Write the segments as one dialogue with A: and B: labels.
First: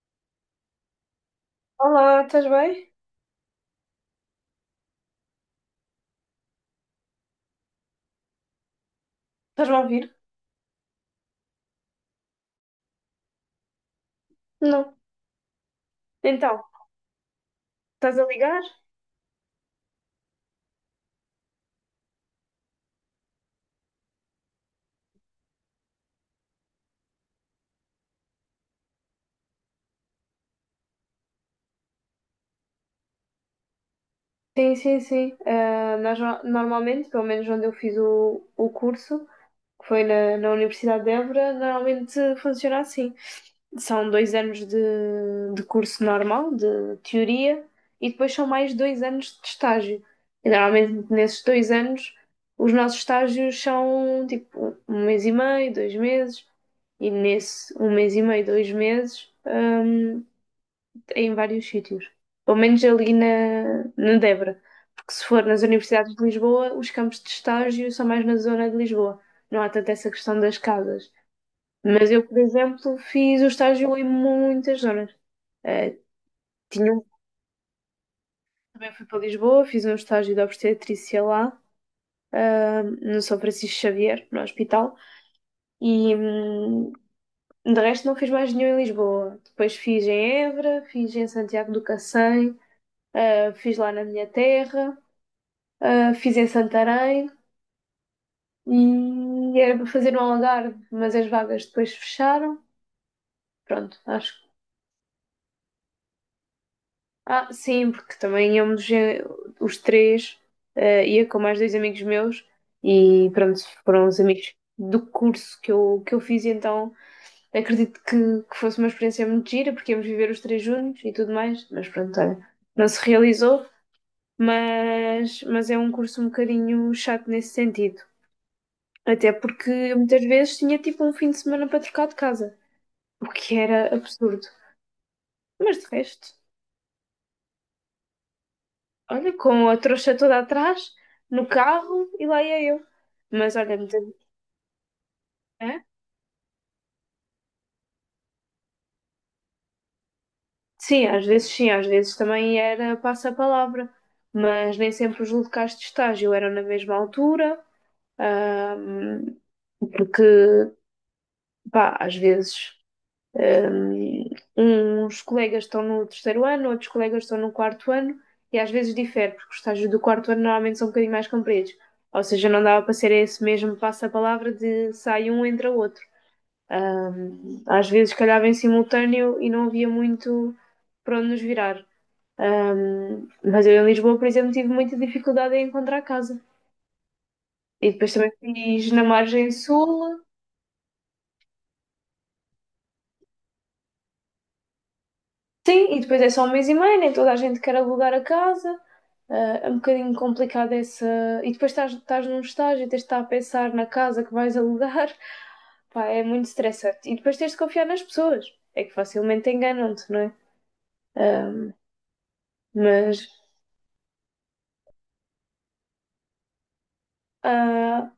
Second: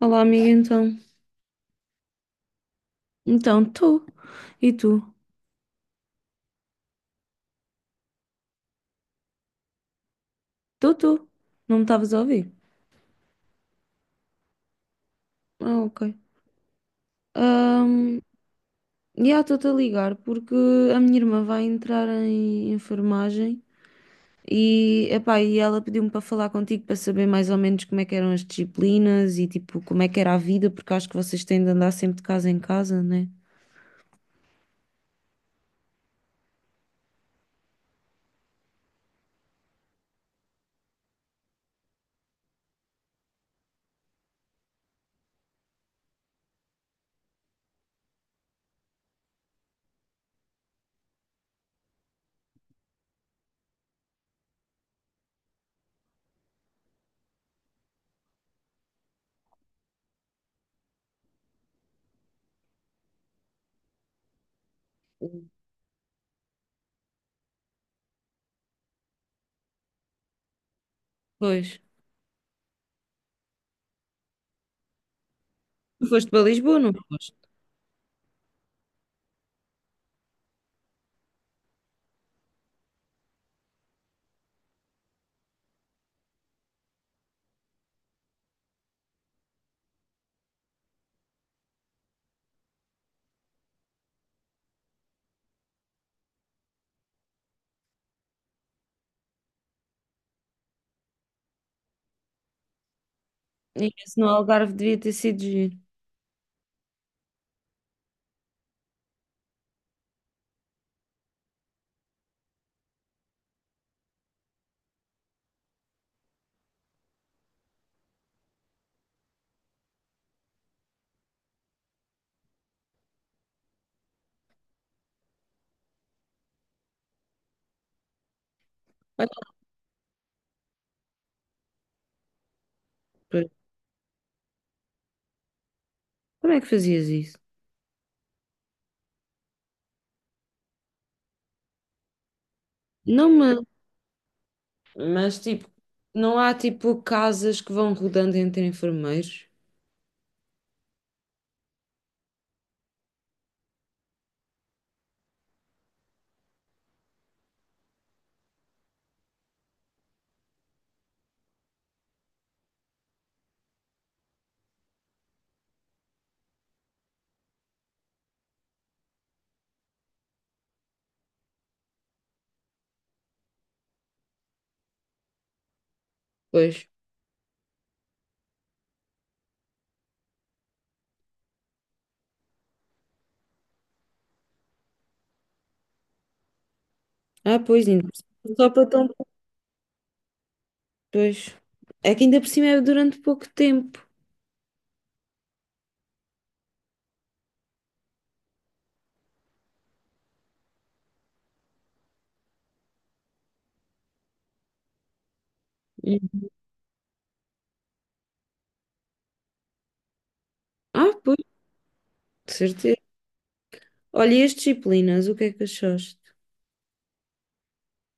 A: Olá, amiga, então.
B: Olá, estás bem?
A: Então, tu. E tu?
B: Estás-me a ouvir?
A: Tu. Não me estavas a ouvir?
B: Não.
A: Ah, ok.
B: Então, estás
A: Ahm,
B: a ligar?
A: Já estou-te a ligar porque a minha irmã vai entrar em enfermagem e, epá, e ela pediu-me para falar contigo para saber mais ou menos como é que eram as disciplinas e tipo como é que era a vida, porque acho que vocês têm de andar sempre de casa em casa, né?
B: Sim, sim, sim. Ah, nós normalmente, pelo menos onde eu fiz o curso, que foi na Universidade de Évora, normalmente funciona assim. São 2 anos de curso normal, de teoria, e depois são mais 2 anos de estágio. E normalmente nesses 2 anos, os nossos estágios são tipo 1 mês e meio, 2 meses, e nesse um mês e meio, dois meses, em vários sítios. Pelo menos ali na Débora. Porque se for nas universidades de Lisboa, os campos de estágio são mais na zona de Lisboa. Não há tanto essa questão das casas.
A: Pois.
B: Mas eu, por exemplo, fiz o estágio em muitas zonas. Eh,
A: Tu foste para Lisboa, não
B: tinha um-
A: foste?
B: Também fui para Lisboa, fiz um estágio de obstetrícia lá, no São Francisco Xavier, no hospital. E de resto não fiz mais nenhum em Lisboa. Depois fiz em Évora, fiz em Santiago do Cacém, fiz lá na minha terra. Fiz em Santarém e era para fazer no Algarve, mas as vagas depois fecharam.
A: E
B: Pronto,
A: esse no
B: acho que.
A: Algarve devia ter sido giro.
B: Ah, sim, porque também íamos os três, ia com mais dois amigos meus e pronto, foram os amigos do curso que eu fiz, e então acredito que fosse uma experiência muito gira, porque íamos viver os três juntos e tudo mais, mas pronto, olha, não se realizou, mas é um curso um bocadinho chato nesse sentido.
A: Olha,
B: Até porque eu muitas vezes tinha tipo um fim de semana para trocar de casa, o
A: pois.
B: que era absurdo. Mas de resto,
A: Como é que fazias isso?
B: olha, com a trouxa toda atrás, no carro e lá ia eu.
A: Não me.
B: Mas olha, muitas
A: Mas tipo,
B: é?
A: não há tipo casas que vão rodando entre enfermeiros?
B: Sim, às vezes também era passa-palavra, mas nem sempre os locais de estágio eram na mesma altura, ahm, porque, pá, às vezes Um, uns colegas estão no terceiro ano, outros colegas estão no quarto ano, e às vezes difere, porque os estágios do quarto ano normalmente são um bocadinho mais compridos. Ou seja, não dava para ser esse mesmo passa-palavra de sai um, entra outro.
A: Pois.
B: Às vezes calhava em simultâneo e não havia muito para onde nos virar. Mas eu em Lisboa, por exemplo, tive muita dificuldade em encontrar casa.
A: Ah, pois,
B: E
A: ainda
B: depois
A: por
B: também
A: cima só para
B: fiz na
A: tão.
B: margem sul.
A: Pois. É que ainda por cima é durante pouco tempo.
B: Sim, e depois é só um mês e meio, nem toda a gente quer alugar a casa. Ah, é um bocadinho complicado essa. E depois estás num estágio e tens de estar a pensar na casa que vais alugar. Pá, é muito
A: Hum.
B: estressante. E depois tens de confiar nas pessoas. É que facilmente enganam-te, não é?
A: Ah, pois,
B: Ah,
A: de certeza.
B: mas.
A: Olha, e as disciplinas, o que é que achaste?
B: ah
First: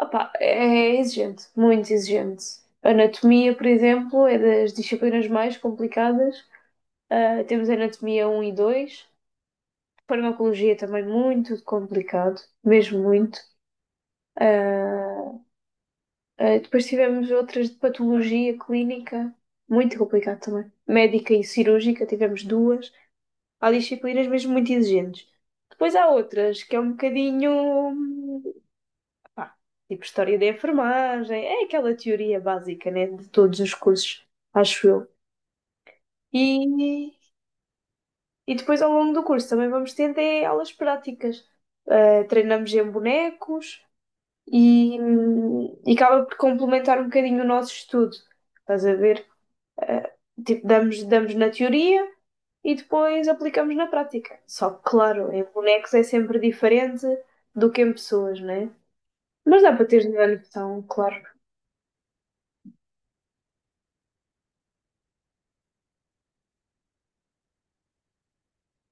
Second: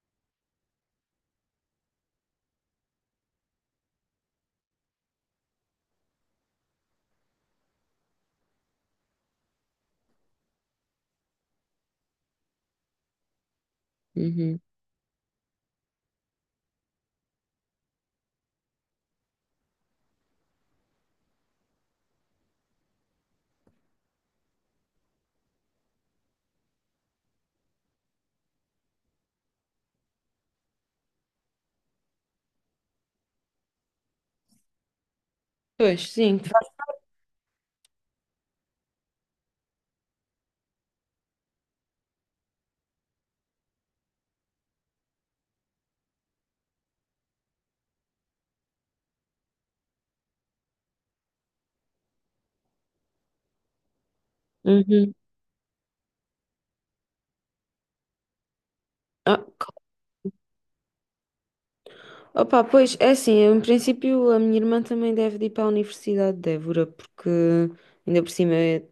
B: Opá, é exigente, muito exigente. Anatomia, por exemplo, é das disciplinas mais complicadas. Ah, temos anatomia um e dois. Farmacologia também muito complicado, mesmo muito.
A: Uhum.
B: Ah, Depois tivemos outras de patologia clínica, muito complicado também. Médica e cirúrgica, tivemos duas. Há disciplinas mesmo muito exigentes. Depois há outras que é um bocadinho, hum, pá, tipo história da enfermagem, é aquela teoria básica, né, de todos os cursos, acho eu.
A: Pois, sim.
B: E, e depois ao longo do curso também vamos tendo aulas práticas. Ah, treinamos em bonecos, e, e acaba por complementar um bocadinho o nosso estudo. Estás a ver? Eh, tipo, damos na teoria e depois aplicamos na prática. Só que,
A: Uhum.
B: claro, em bonecos é sempre diferente do que em pessoas, né?
A: Ah,
B: Mas dá para ter noção, claro.
A: opa, pois, é assim, eu, em princípio a minha irmã também deve de ir para a Universidade de Évora, porque ainda por cima é-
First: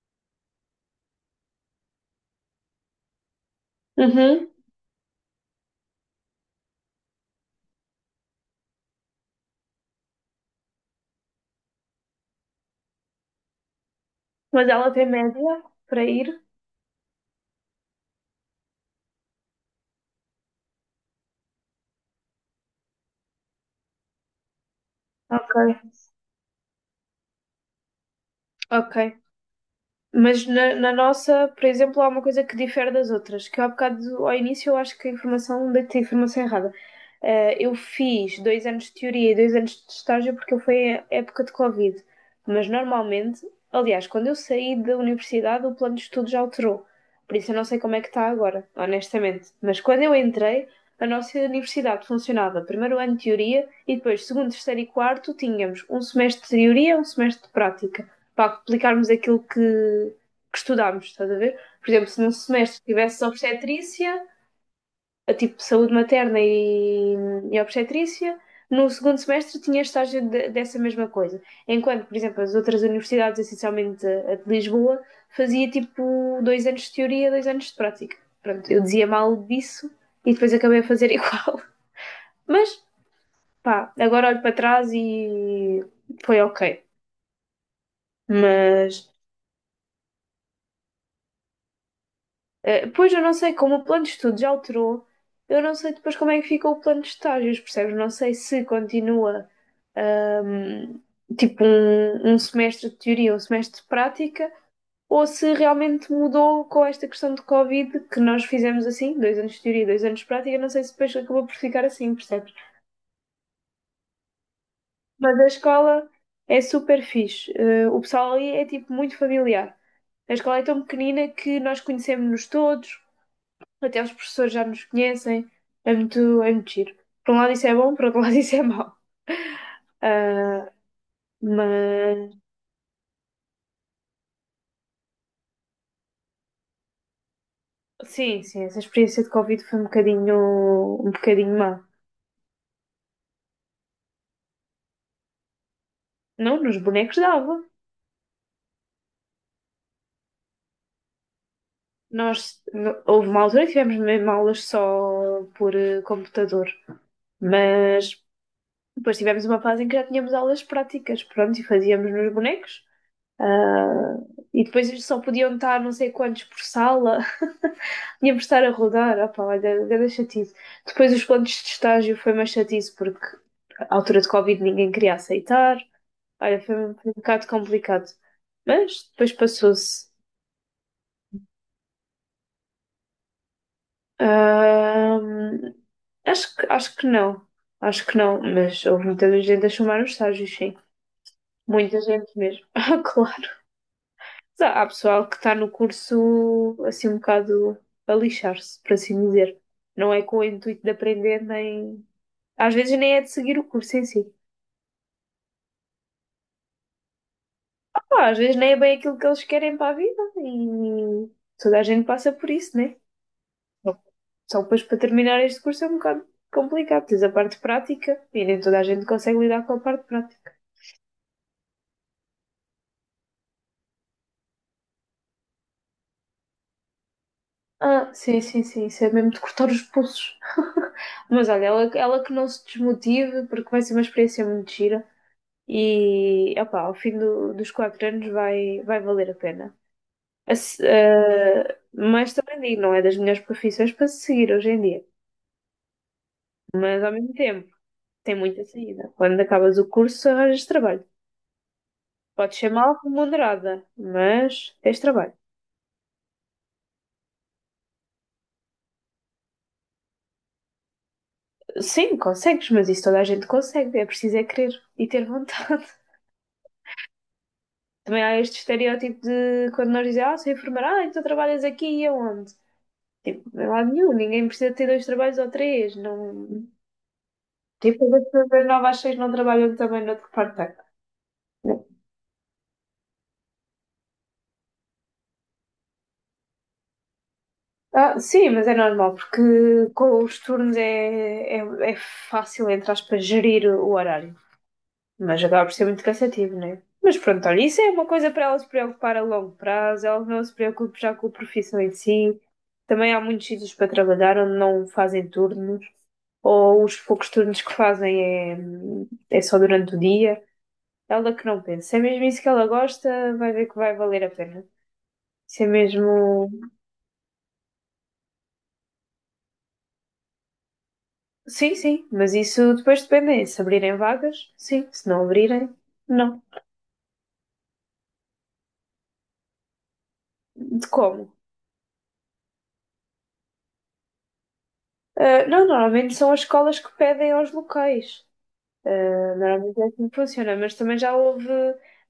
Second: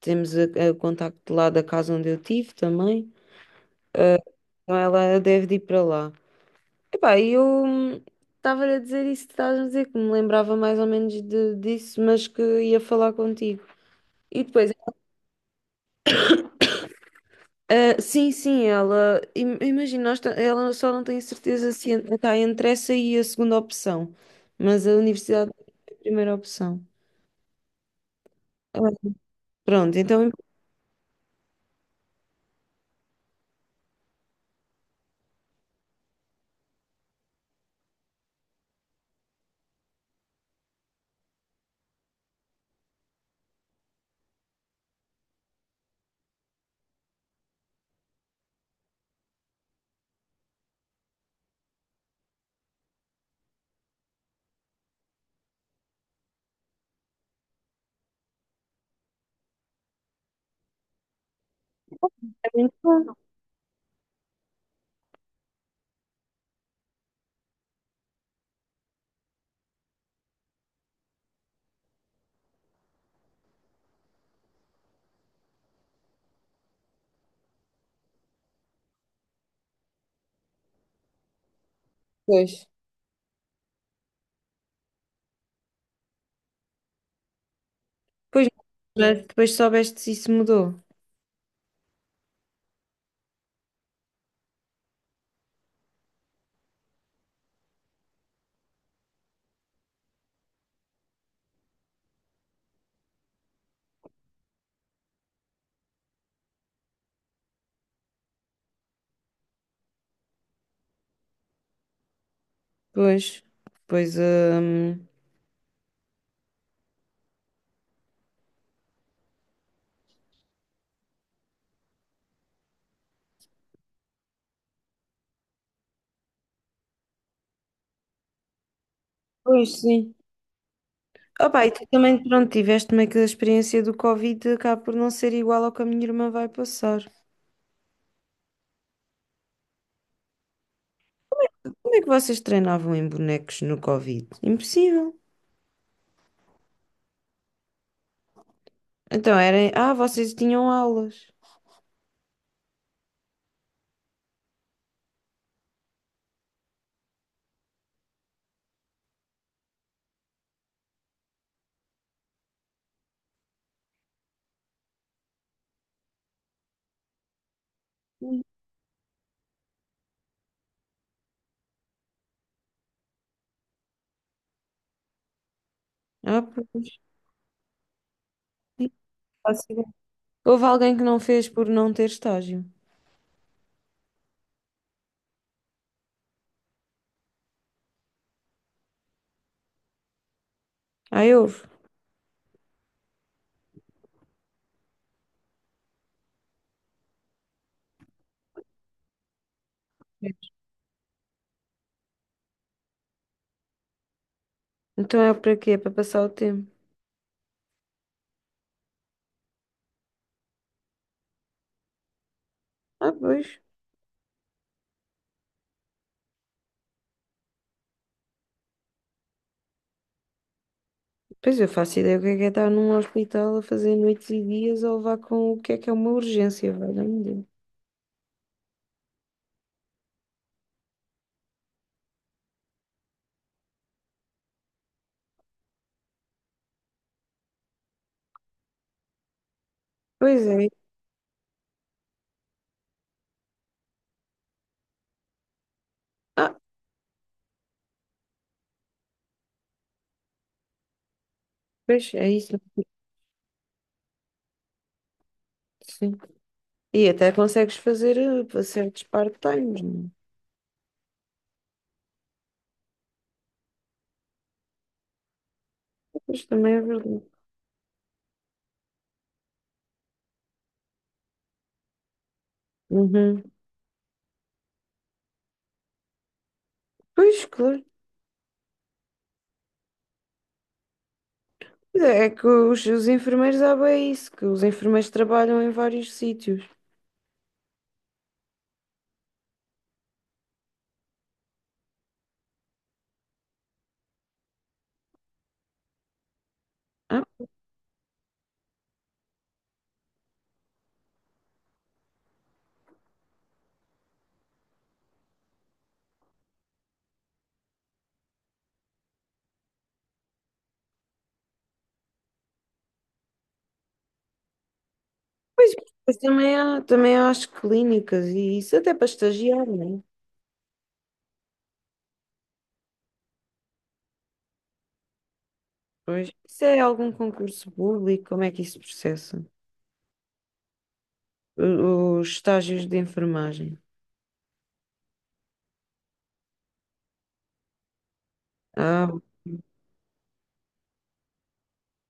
A: temos a- o contacto lá da casa onde eu tive também,
B: Uhum.
A: então ela deve de ir para lá. Epá, eu estava a dizer isso que estás a dizer, que me lembrava mais ou menos de- disso, mas que ia falar contigo. E
B: Mas
A: depois,
B: ela tem média para ir.
A: ah, sim, sim, ela, im- imagina, nós ta- ela só não tem certeza se en- está entre essa e a segunda opção, mas a universidade
B: Ok.
A: é a primeira opção. Ah,
B: Ok.
A: pronto, então
B: Mas na nossa, por exemplo, há uma coisa que difere das outras, que eu há bocado, ao início, eu acho que a informação, deitei a informação errada. Eu fiz 2 anos de teoria e 2 anos de estágio porque foi a época de Covid. Mas normalmente, aliás, quando eu saí da universidade, o plano de estudo já alterou. Por isso eu não sei como é que está agora, honestamente. Mas quando eu entrei, a nossa universidade funcionava primeiro ano de teoria e depois segundo, terceiro e quarto tínhamos um semestre de teoria, um semestre de prática para aplicarmos aquilo que estudámos, estás a ver? Por exemplo, se num
A: é muito
B: semestre
A: bom.
B: tivesse obstetrícia, a tipo saúde materna e obstetrícia, no segundo semestre tinha dessa mesma coisa. Enquanto, por exemplo, as outras universidades, essencialmente a, de Lisboa, fazia tipo 2 anos de teoria, 2 anos de prática. Pronto, eu dizia mal disso e depois acabei a fazer igual.
A: Pois,
B: Mas, pá, agora olho para trás e foi ok.
A: pois,
B: Mas,
A: mas depois soubeste se isso mudou.
B: Pois eu não sei como o plano de estudos já alterou, eu não sei depois como é que fica o plano de estágios, percebes? Não sei se continua ahm, tipo um semestre de teoria, um semestre de prática, ou se realmente mudou com esta questão de Covid que nós fizemos assim, 2 anos de teoria, dois anos de prática, não sei se depois acabou por ficar assim, percebes?
A: Pois, pois,
B: Mas a escola é super fixe, o pessoal ali é tipo muito familiar. A escola é tão pequenina que nós conhecemos-nos todos. Até os professores já nos conhecem. É muito giro. Por um lado isso é bom, por outro lado isso é mau.
A: pois sim.
B: Ah,
A: Opa, e tu também,
B: mas
A: pronto, tiveste meio que a experiência do Covid, acaba por não ser igual ao que a minha irmã vai passar.
B: sim, sim, essa experiência de Covid foi um bocadinho má.
A: Como é que vocês treinavam em bonecos no Covid? Impossível.
B: Não, nos bonecos dava.
A: Então, era, ah, vocês tinham aulas.
B: Nós, houve uma altura que tivemos mesmo aulas só por computador, mas depois tivemos uma fase em que já tínhamos aulas práticas, pronto, e fazíamos nos bonecos. Ah, e depois eles só podiam estar não sei quantos por sala. Tínhamos de estar a rodar. Opa, olha, grande chatice. Depois os contos de estágio foi mais chatice porque à altura de Covid ninguém queria aceitar.
A: Ah,
B: Olha, foi um
A: pois.
B: foi um bocado complicado.
A: Sim,
B: Mas depois
A: faço ideia.
B: passou-se.
A: Houve alguém que não fez por não ter estágio.
B: Ah, acho que não. Acho que não, mas houve muita gente a chamar os estágios, sim.
A: Ah, houve.
B: Muita gente mesmo. Ah, claro. Mas há pessoal que está no curso assim um bocado a lixar-se, por assim dizer. Não é com o intuito de aprender, nem. Às vezes nem é de seguir o curso em si.
A: Então é para quê? É para passar o tempo.
B: Pá, às vezes nem é bem aquilo que eles querem para a vida e toda a gente passa por isso, né?
A: Ah, pois.
B: Só depois para terminar este curso é um bocado complicado. Tens a parte prática e nem toda a gente consegue lidar com a parte prática.
A: Pois eu faço ideia o que é estar num hospital a fazer noites e dias a levar com o que é uma urgência, valha-me Deus.
B: Ah, sim, sim, sim, isso é mesmo de cortar os pulsos. Mas olha, ela que não se desmotive, porque vai ser uma experiência muito gira. E opá, ao fim dos 4 anos vai valer a pena.
A: Pois
B: A
A: é.
B: se- eh, mas também digo, não é das melhores profissões para se seguir hoje em dia.
A: Ah,
B: Mas ao mesmo tempo, tem muita saída. Quando acabas o curso, arranjas trabalho.
A: pois é isso.
B: Podes ser mal remunerada, mas tens trabalho.
A: Sim. E até consegues fazer certos part-times, não é?
B: Sim, consegues, mas isso toda a gente consegue. É preciso é querer e ter vontade.
A: Pois também é verdade.
B: Também há este estereótipo de quando nós dizemos, ah, sou enfermeira, ah, então trabalhas aqui e aonde?
A: Uhum.
B: Tipo, não é lado nenhum, ninguém precisa ter dois trabalhos ou três, não.
A: Pois, claro.
B: Tipo, as pessoas novas às seis não trabalham também no outro parte da casa.
A: É é que os enfermeiros há bem isso, que os enfermeiros trabalham em vários sítios.
B: Ah, sim, mas é normal, porque com os turnos é fácil, entre aspas, gerir o horário. Mas acaba por ser muito cansativo, não é? Mas
A: Ah,
B: pronto, olha, isso é uma coisa para ela se preocupar a longo prazo, ela não se preocupe já com a profissão em si. Também há muitos sítios para trabalhar onde não fazem turnos, ou os poucos turnos que fazem é só durante o dia. Ela que não pensa, se é mesmo isso que ela gosta, vai ver que vai valer a pena. Isso é
A: pois, pois
B: mesmo.
A: também há as clínicas e isso até para estagiar, não é?
B: Sim, sim, mas isso depois depende. Se abrirem vagas, sim. Se não abrirem,
A: Pois.
B: não.
A: Isso é algum concurso público? Como é que isso processa?
B: De como?
A: O- Os estágios de enfermagem.
B: Ah, não, normalmente são as escolas que pedem aos locais.
A: Ah,
B: Ah, normalmente é assim que funciona, mas também já houve,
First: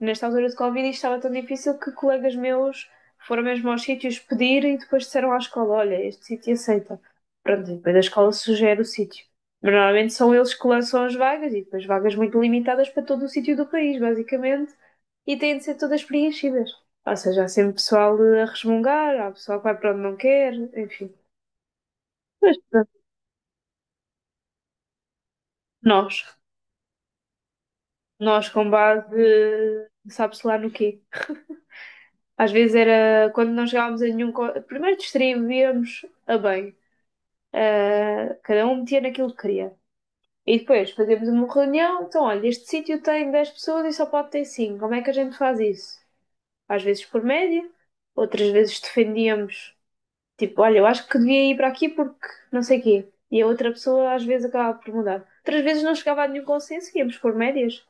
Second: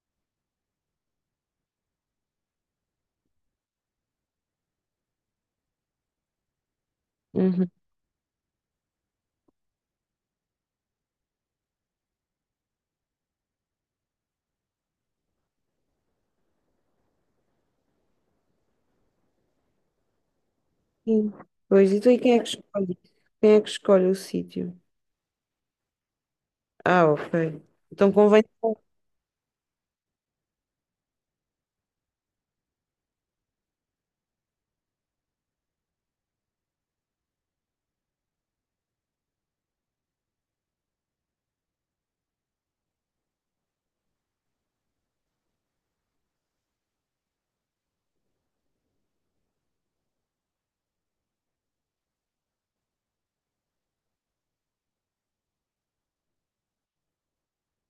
B: nesta altura de Covid, isto estava tão difícil que colegas meus foram mesmo aos sítios pedir e depois disseram à escola: Olha, este sítio aceita.
A: uhum.
B: Pronto, e depois a escola sugere o sítio. Mas normalmente são eles que lançam as vagas e depois vagas muito limitadas para todo o sítio do país, basicamente e têm de ser todas preenchidas. Ou seja, há sempre pessoal a resmungar, há pessoal que vai para onde não quer, enfim.
A: Sim. Pois, então e quem é que
B: Mas pronto,
A: escolhe? Quem é que escolhe o sítio?
B: nós,
A: Ah, ok. Então convém.
B: nós com base, sabe-se lá no quê. Às vezes era quando não chegávamos a nenhum. Primeiro distribuíamos a bem, cada um metia naquilo que queria. E depois fazíamos uma reunião, então olha, este sítio tem 10 pessoas e só pode ter 5 como é que a gente faz isso? Às vezes por média, outras vezes defendíamos. Tipo, olha, eu acho que devia ir para aqui porque não sei quê. E a outra pessoa às vezes acabava por mudar. Outras vezes não chegava a nenhum consenso e íamos por médias.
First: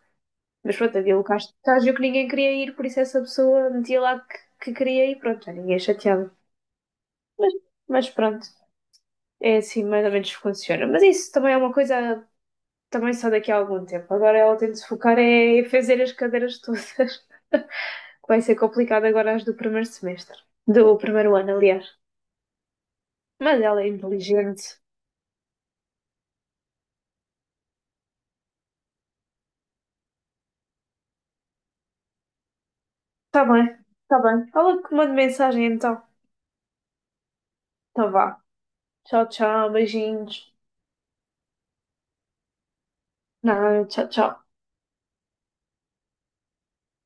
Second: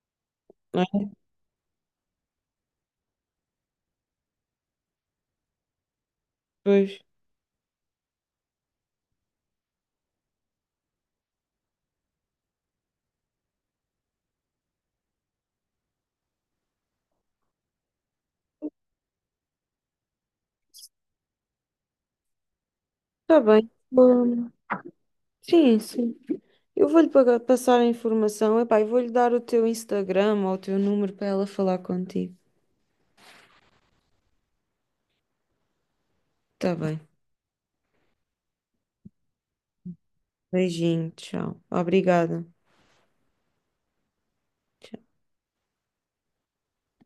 B: Mas pronto, havia locais de estágio que ninguém queria ir, por isso essa pessoa metia lá que queria ir, pronto, já ninguém chateava.
A: Pois.
B: Mas, mas pronto, é assim mais ou menos que funciona. Mas isso também é uma coisa também só daqui a algum tempo. Agora ela tem de se focar é em fazer as cadeiras todas, que vai ser complicado agora as do primeiro semestre. Do primeiro ano, aliás.
A: Está
B: Mas
A: bem.
B: ela é
A: Bom,
B: inteligente.
A: sim, sim. Eu vou-lhe pagar- passar a informação. Epá, eu vou-lhe dar o teu Instagram ou o teu número para ela falar contigo.
B: Tá bem, tá bem. Fala que manda mensagem então.
A: Está bem.
B: Tá vá. Tchau, tchau, beijinhos.
A: Beijinho, tchau. Obrigada.
B: Não, tchau, tchau.